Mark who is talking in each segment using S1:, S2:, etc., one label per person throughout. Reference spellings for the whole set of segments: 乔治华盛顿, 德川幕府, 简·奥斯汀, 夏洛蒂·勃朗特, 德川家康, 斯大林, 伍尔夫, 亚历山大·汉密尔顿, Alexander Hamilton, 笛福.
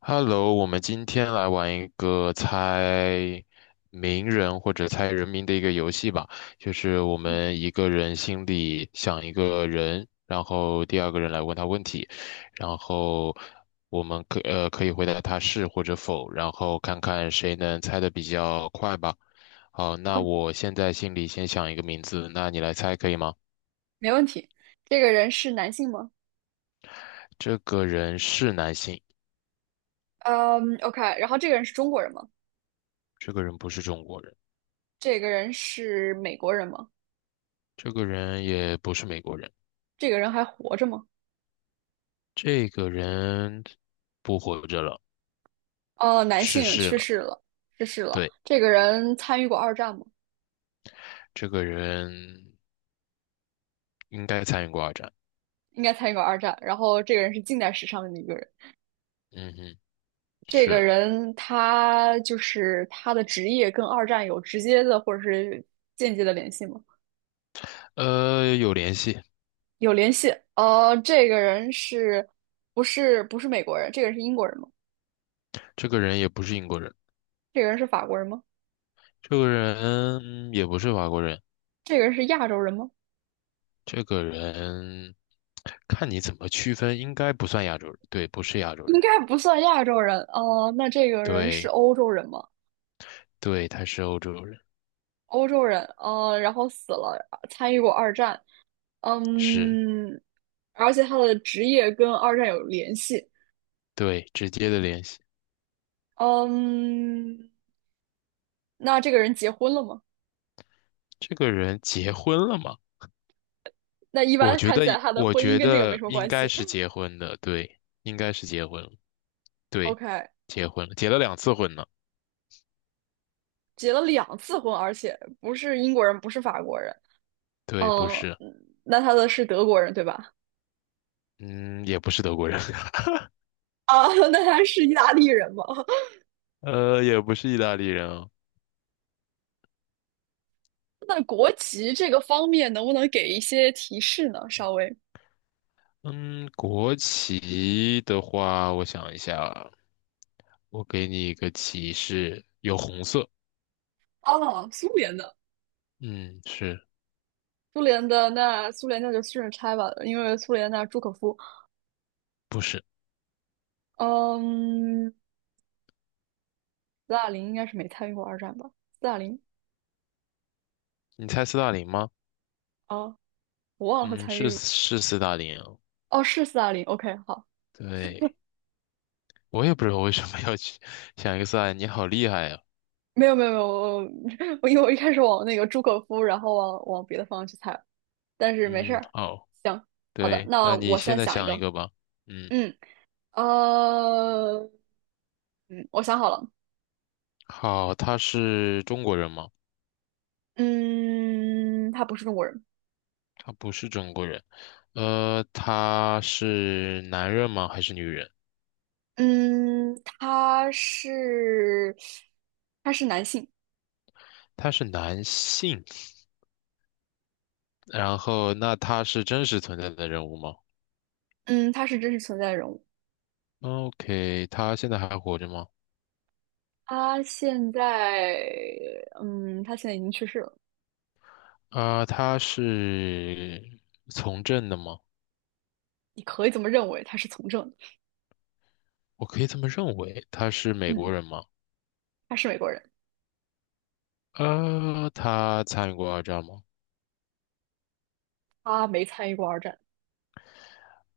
S1: Hello，我们今天来玩一个猜名人或者猜人名的一个游戏吧。就是我们一个人心里想一个人，然后第二个人来问他问题，然后我们可以回答他是或者否，然后看看谁能猜的比较快吧。好，
S2: 没
S1: 那
S2: 问
S1: 我现在心里先想一个名字，那你来猜可以吗？
S2: 没问题。这个人是男性吗？
S1: 这个人是男性，
S2: 嗯，OK。然后这个人是中国人吗？
S1: 这个人不是中国人，
S2: 这个人是美国人吗？
S1: 这个人也不是美国人。
S2: 这个人还活着吗？
S1: 这个人不活着了，
S2: 哦，男
S1: 逝
S2: 性
S1: 世
S2: 去
S1: 了。
S2: 世了，去世了。
S1: 对，
S2: 这个人参与过二战吗？
S1: 这个人应该参与过二战。
S2: 应该参与过二战。然后这个人是近代史上的一个人。
S1: 嗯哼，
S2: 这个
S1: 是，
S2: 人他就是他的职业跟二战有直接的或者是间接的联系吗？
S1: 有联系。
S2: 有联系。这个人不是美国人？这个人是英国人吗？
S1: 这个人也不是英国人，
S2: 这个人是法国人吗？
S1: 这个人也不是法国人，
S2: 这个人是亚洲人吗？
S1: 这个人看你怎么区分，应该不算亚洲人。对，不是亚洲
S2: 应
S1: 人。
S2: 该不算亚洲人哦。那这个人是
S1: 对，
S2: 欧洲人吗？
S1: 对，他是欧洲人。
S2: 欧洲人，然后死了，参与过二战，
S1: 是，
S2: 嗯，而且他的职业跟二战有联系，
S1: 对，直接的联系。
S2: 嗯，那这个人结婚了吗？
S1: 这个人结婚了吗？
S2: 那一
S1: 我
S2: 般
S1: 觉
S2: 看
S1: 得，
S2: 起来他的
S1: 我
S2: 婚姻
S1: 觉
S2: 跟这个没
S1: 得
S2: 什么
S1: 应
S2: 关
S1: 该
S2: 系。
S1: 是结婚的，对，应该是结婚了，对，
S2: OK,
S1: 结婚了，结了两次婚呢，
S2: 结了两次婚，而且不是英国人，不是法国人，
S1: 对，不
S2: 嗯，
S1: 是，
S2: 那他的是德国人对吧？
S1: 嗯，也不是德国人，
S2: 啊，那他是意大利人吗？
S1: 也不是意大利人啊。
S2: 那国籍这个方面，能不能给一些提示呢？稍微
S1: 嗯，国旗的话，我想一下啊。我给你一个提示，有红色，
S2: 哦，苏联的，
S1: 嗯，是。
S2: 苏联的那苏联那就顺着拆吧，因为苏联那朱可夫，
S1: 不是？
S2: 嗯，斯大林应该是没参与过二战吧？斯大林
S1: 你猜斯大林吗？
S2: 啊，哦我忘了他
S1: 嗯，
S2: 参
S1: 是
S2: 与，
S1: 是斯大林啊，
S2: 哦，是斯大林。OK,好，
S1: 对，我也不知道为什么要去 想一个斯大林，你好厉害呀、
S2: 没有没有没有，我 因为我一开始往那个朱可夫，然后往别的方向去猜了但是没事
S1: 嗯，
S2: 儿，
S1: 好。
S2: 行，好的，
S1: 对，
S2: 那
S1: 那你
S2: 我现
S1: 现
S2: 在
S1: 在
S2: 想一
S1: 想一
S2: 个，
S1: 个吧。嗯，
S2: 嗯，呃，嗯，我想好了。
S1: 好，他是中国人吗？
S2: 嗯，他不是中国人。
S1: 他不是中国人。他是男人吗？还是女人？
S2: 嗯，他是男性。
S1: 他是男性。然后，那他是真实存在的人物吗
S2: 嗯，他是真实存在的人物。
S1: ？OK，他现在还活着吗？
S2: 他现在嗯，他现在已经去世了。
S1: 啊、他是从政的吗？
S2: 你可以这么认为，他是从政的。
S1: 我可以这么认为。他是美国
S2: 嗯，
S1: 人吗？
S2: 他是美国人，
S1: 他参与过二战吗？
S2: 他没参与过二战，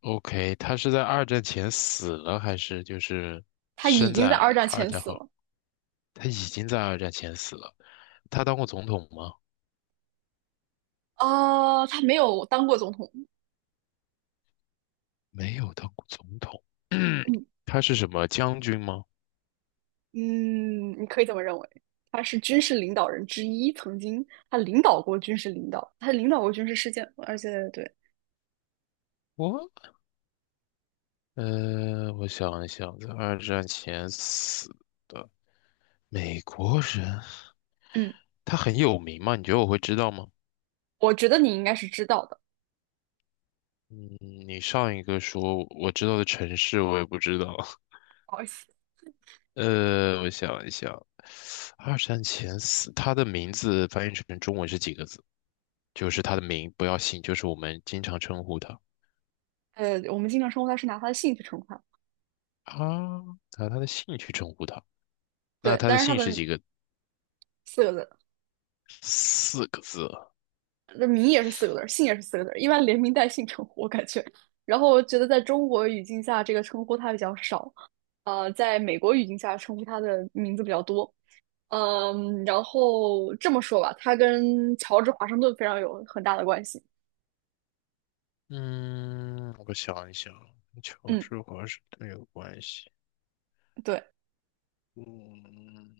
S1: OK，他是在二战前死了，还是就是
S2: 他已
S1: 生
S2: 经在
S1: 在
S2: 二战
S1: 二
S2: 前
S1: 战
S2: 死
S1: 后？
S2: 了。
S1: 他已经在二战前死了。他当过总统吗？
S2: 啊、他没有当过总统。
S1: 没有当过总统。
S2: 嗯，
S1: 他是什么将军吗？
S2: 嗯，你可以这么认为。他是军事领导人之一，曾经他领导过军事事件，而且对。
S1: 我我想一想，在二战前死的美国人，
S2: 嗯。
S1: 他很有名吗？你觉得我会知道吗？
S2: 我觉得你应该是知道的，
S1: 嗯，你上一个说我知道的城市，我也不知道。
S2: 不好意思。
S1: 我想一想，二战前四，他的名字翻译成中文是几个字？就是他的名，不要姓，就是我们经常称呼他。
S2: 我们经常称呼他是拿他的姓去称呼它，
S1: 啊，拿他的姓去称呼他。那
S2: 对，
S1: 他的
S2: 但是他
S1: 姓是
S2: 的
S1: 几个？
S2: 四个字，
S1: 四个字啊。
S2: 那名也是四个字姓也是四个字一般连名带姓称呼，我感觉。然后我觉得在中国语境下，这个称呼他比较少，在美国语境下称呼他的名字比较多。嗯，然后这么说吧，他跟乔治华盛顿非常有很大的关系。
S1: 嗯，我想一想，跟乔
S2: 嗯，
S1: 治华盛顿有关系。
S2: 对，
S1: 嗯，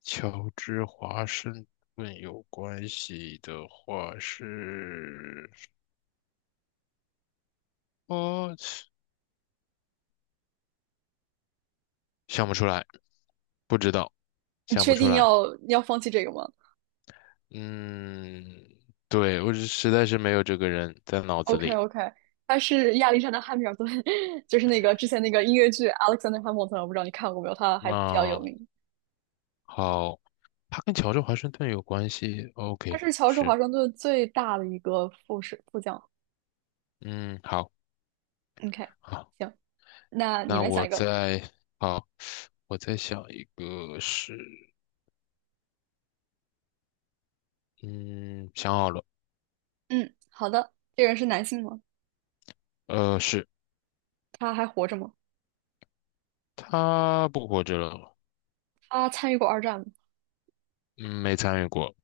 S1: 乔治华盛顿有关系的话是，哦，想不出来。不知道，
S2: 你
S1: 想不
S2: 确
S1: 出
S2: 定
S1: 来。
S2: 要放弃这个吗？
S1: 嗯，对，我是实在是没有这个人在脑子
S2: OK
S1: 里。
S2: OK,他是亚历山大·汉密尔顿，就是那个之前那个音乐剧《Alexander Hamilton》,我不知道你看过没有，他还比较有
S1: 那
S2: 名。
S1: 好，他跟乔治华盛顿有关系。
S2: 他
S1: OK，
S2: 是乔治
S1: 是，
S2: 华盛顿最大的一个副士副将。
S1: 嗯，好，
S2: OK,
S1: 好，
S2: 行，那你
S1: 那
S2: 来想
S1: 我
S2: 一个。
S1: 再，好，我再想一个是，嗯，想好了，
S2: 嗯，好的。这个人是男性吗？
S1: 是。
S2: 他还活着吗？
S1: 他不活着了，
S2: 他参与过二战吗
S1: 嗯，没参与过，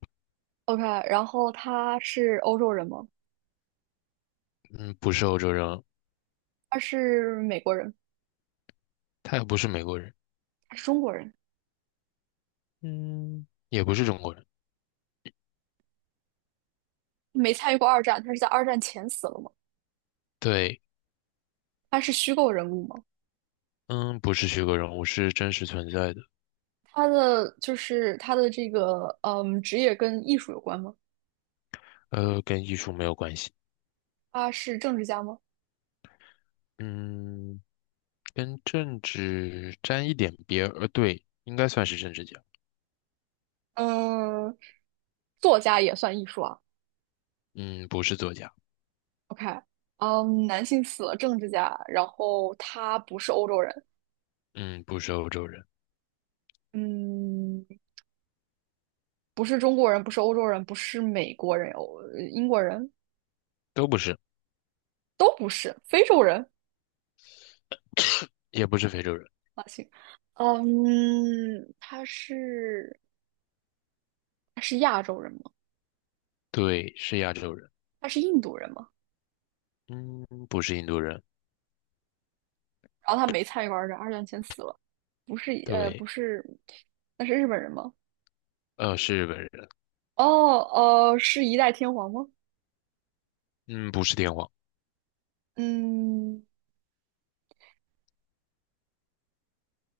S2: ？OK,然后他是欧洲人吗？
S1: 嗯，不是欧洲人，
S2: 他是美国人？
S1: 他也不是美国人，
S2: 他是中国人？
S1: 嗯，也不是中国人，
S2: 没参与过二战，他是在二战前死了吗？
S1: 对。
S2: 他是虚构人物吗？
S1: 嗯，不是虚构人物，是真实存在的，
S2: 他的就是他的这个职业跟艺术有关吗？
S1: 跟艺术没有关系，
S2: 他是政治家吗？
S1: 嗯，跟政治沾一点边儿，对，应该算是政治家，
S2: 嗯，作家也算艺术啊。
S1: 嗯，不是作家，
S2: OK,嗯，男性死了，政治家，然后他不是欧洲人，
S1: 嗯，不是欧洲人，
S2: 嗯，不是中国人，不是欧洲人，不是美国人，英国人
S1: 都不是，
S2: 都不是，非洲人
S1: 也不是非洲人，
S2: 啊，行，嗯，他是他是亚洲人吗？
S1: 对，是亚洲人，
S2: 他是印度人吗？
S1: 嗯，不是印度人，
S2: 然后他没参与过二战，二战前死了，不是不
S1: 对，
S2: 是，那是日本人吗？
S1: 是日本人，
S2: 哦是一代天皇吗？
S1: 嗯，不是天皇，
S2: 嗯，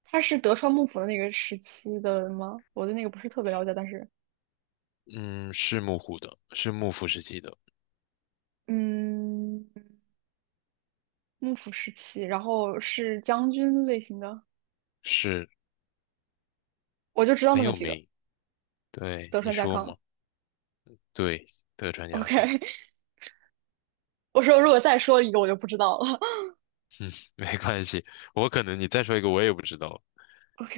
S2: 他是德川幕府的那个时期的吗？我对那个不是特别了解，但是
S1: 嗯，是幕府的，是幕府时期的，
S2: 嗯，幕府时期，然后是将军类型的，
S1: 是。
S2: 我就知道那
S1: 很
S2: 么
S1: 有
S2: 几个，
S1: 名，对，
S2: 德
S1: 你
S2: 川家
S1: 说
S2: 康。
S1: 嘛，对，德川家
S2: OK,
S1: 康，
S2: 我说如果再说一个，我就不知道了。
S1: 没关系，我可能你再说一个我也不知道。
S2: OK,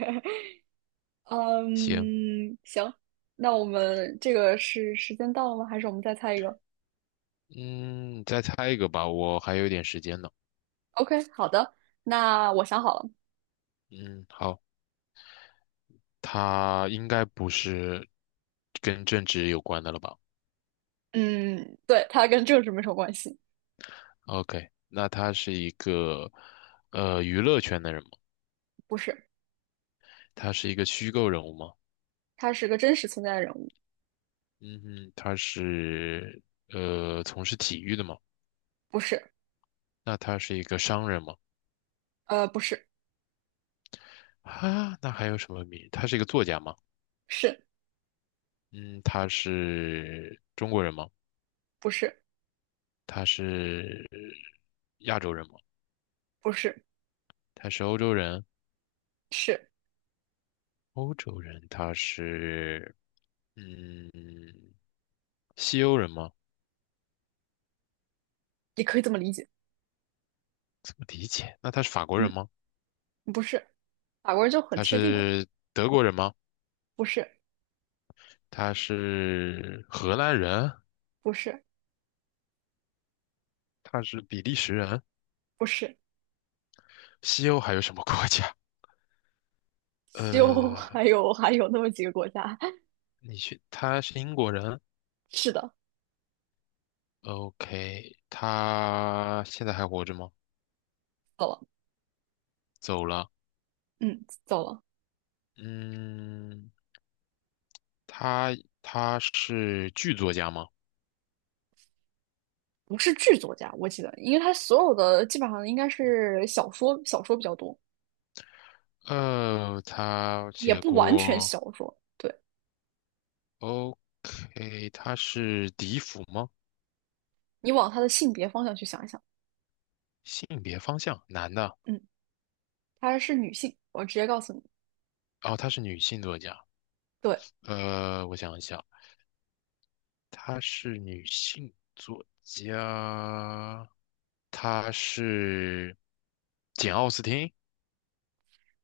S1: 行，
S2: 嗯，行，那我们这个是时间到了吗？还是我们再猜一个？
S1: 嗯，再猜一个吧，我还有一点时间呢。
S2: OK,好的，那我想好了，
S1: 嗯，好，他应该不是跟政治有关的了吧
S2: 嗯，对，他跟政治没什么关系，
S1: ？OK，那他是一个娱乐圈的人吗？
S2: 不是，
S1: 他是一个虚构人物吗？
S2: 他是个真实存在的人物，
S1: 嗯哼，他是从事体育的吗？
S2: 不是，
S1: 那他是一个商人吗？
S2: 不是，
S1: 啊，那还有什么名？他是一个作家吗？
S2: 是，
S1: 嗯，他是中国人吗？
S2: 不是，
S1: 他是亚洲人吗？
S2: 不是，
S1: 他是欧洲人？
S2: 是，
S1: 欧洲人他是嗯西欧人吗？
S2: 也可以这么理解，
S1: 怎么理解？那他是法国人
S2: 嗯，
S1: 吗？
S2: 不是，法国人就很
S1: 他
S2: 确定了，
S1: 是德国人吗？
S2: 不是，
S1: 他是荷兰人？
S2: 不是，
S1: 他是比利时人？
S2: 不是，
S1: 西欧还有什么国家？
S2: 就
S1: 呃，
S2: 还有那么几个国家，
S1: 你去，他是英国人
S2: 是的，
S1: ？OK，他现在还活着吗？
S2: 走了，
S1: 走了。
S2: 嗯，走了，
S1: 嗯，他他是剧作家吗？
S2: 不是剧作家，我记得，因为他所有的基本上应该是小说，小说比较多，
S1: 呃，他
S2: 也
S1: 写
S2: 不完全
S1: 过。
S2: 小说。对。
S1: OK，她是笛福吗？
S2: 你往她的性别方向去想一想，
S1: 性别方向，男的。
S2: 嗯，她是女性，我直接告诉你，
S1: 哦，她是女性作家。
S2: 对，
S1: 我想一想，她是女性作家，她是简·奥斯汀，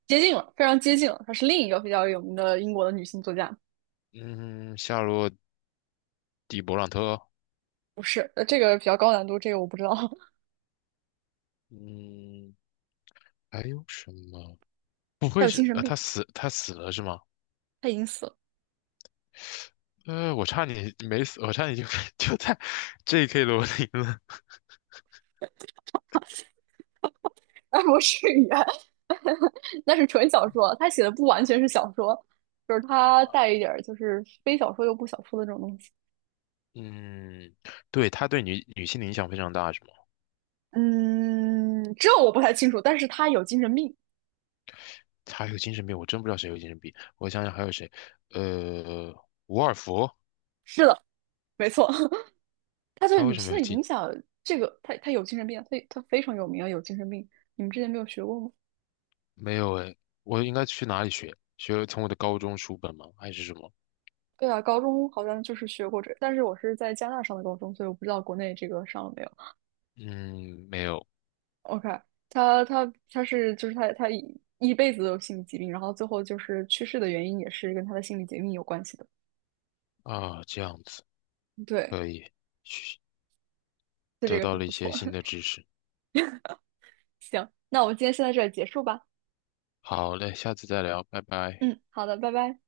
S2: 接近了，非常接近了，她是另一个比较有名的英国的女性作家，
S1: 嗯，夏洛蒂·勃朗特，
S2: 不是，这个比较高难度，这个我不知道，
S1: 嗯，还有什么？不
S2: 她
S1: 会
S2: 有
S1: 是，
S2: 精神病，
S1: 她死了是吗？
S2: 她已经死了，
S1: 我差点没死，我差点就 就在 J.K. 罗琳了。
S2: 啊，不是语言，那是纯小说，她写的不完全是小说，就是她带一点就是非小说又不小说的这种东西，
S1: 嗯，对，他对女女性的影响非常大，是吗？
S2: 嗯，这我不太清楚，但是她有精神病，
S1: 他还有精神病，我真不知道谁有精神病。我想想还有谁，呃，伍尔夫，
S2: 是的，没错。他对
S1: 他为
S2: 女
S1: 什么
S2: 性
S1: 有
S2: 的
S1: 精？
S2: 影响，这个他有精神病，他非常有名啊，有精神病。你们之前没有学过吗？
S1: 没有哎，我应该去哪里学？学从我的高中书本吗？还是什么？
S2: 对啊，高中好像就是学过这，但是我是在加拿大上的高中，所以我不知道国内这个上了没有。
S1: 嗯，没有
S2: OK,他是就是他一辈子都有心理疾病，然后最后就是去世的原因也是跟他的心理疾病有关系的。
S1: 啊，这样子
S2: 对，
S1: 可以，学
S2: 就这
S1: 得
S2: 个
S1: 到
S2: 很
S1: 了一
S2: 不
S1: 些
S2: 错。
S1: 新 的知识。
S2: 行，那我们今天先在这里结束吧。
S1: 好嘞，下次再聊，拜拜。
S2: 嗯，好的，拜拜。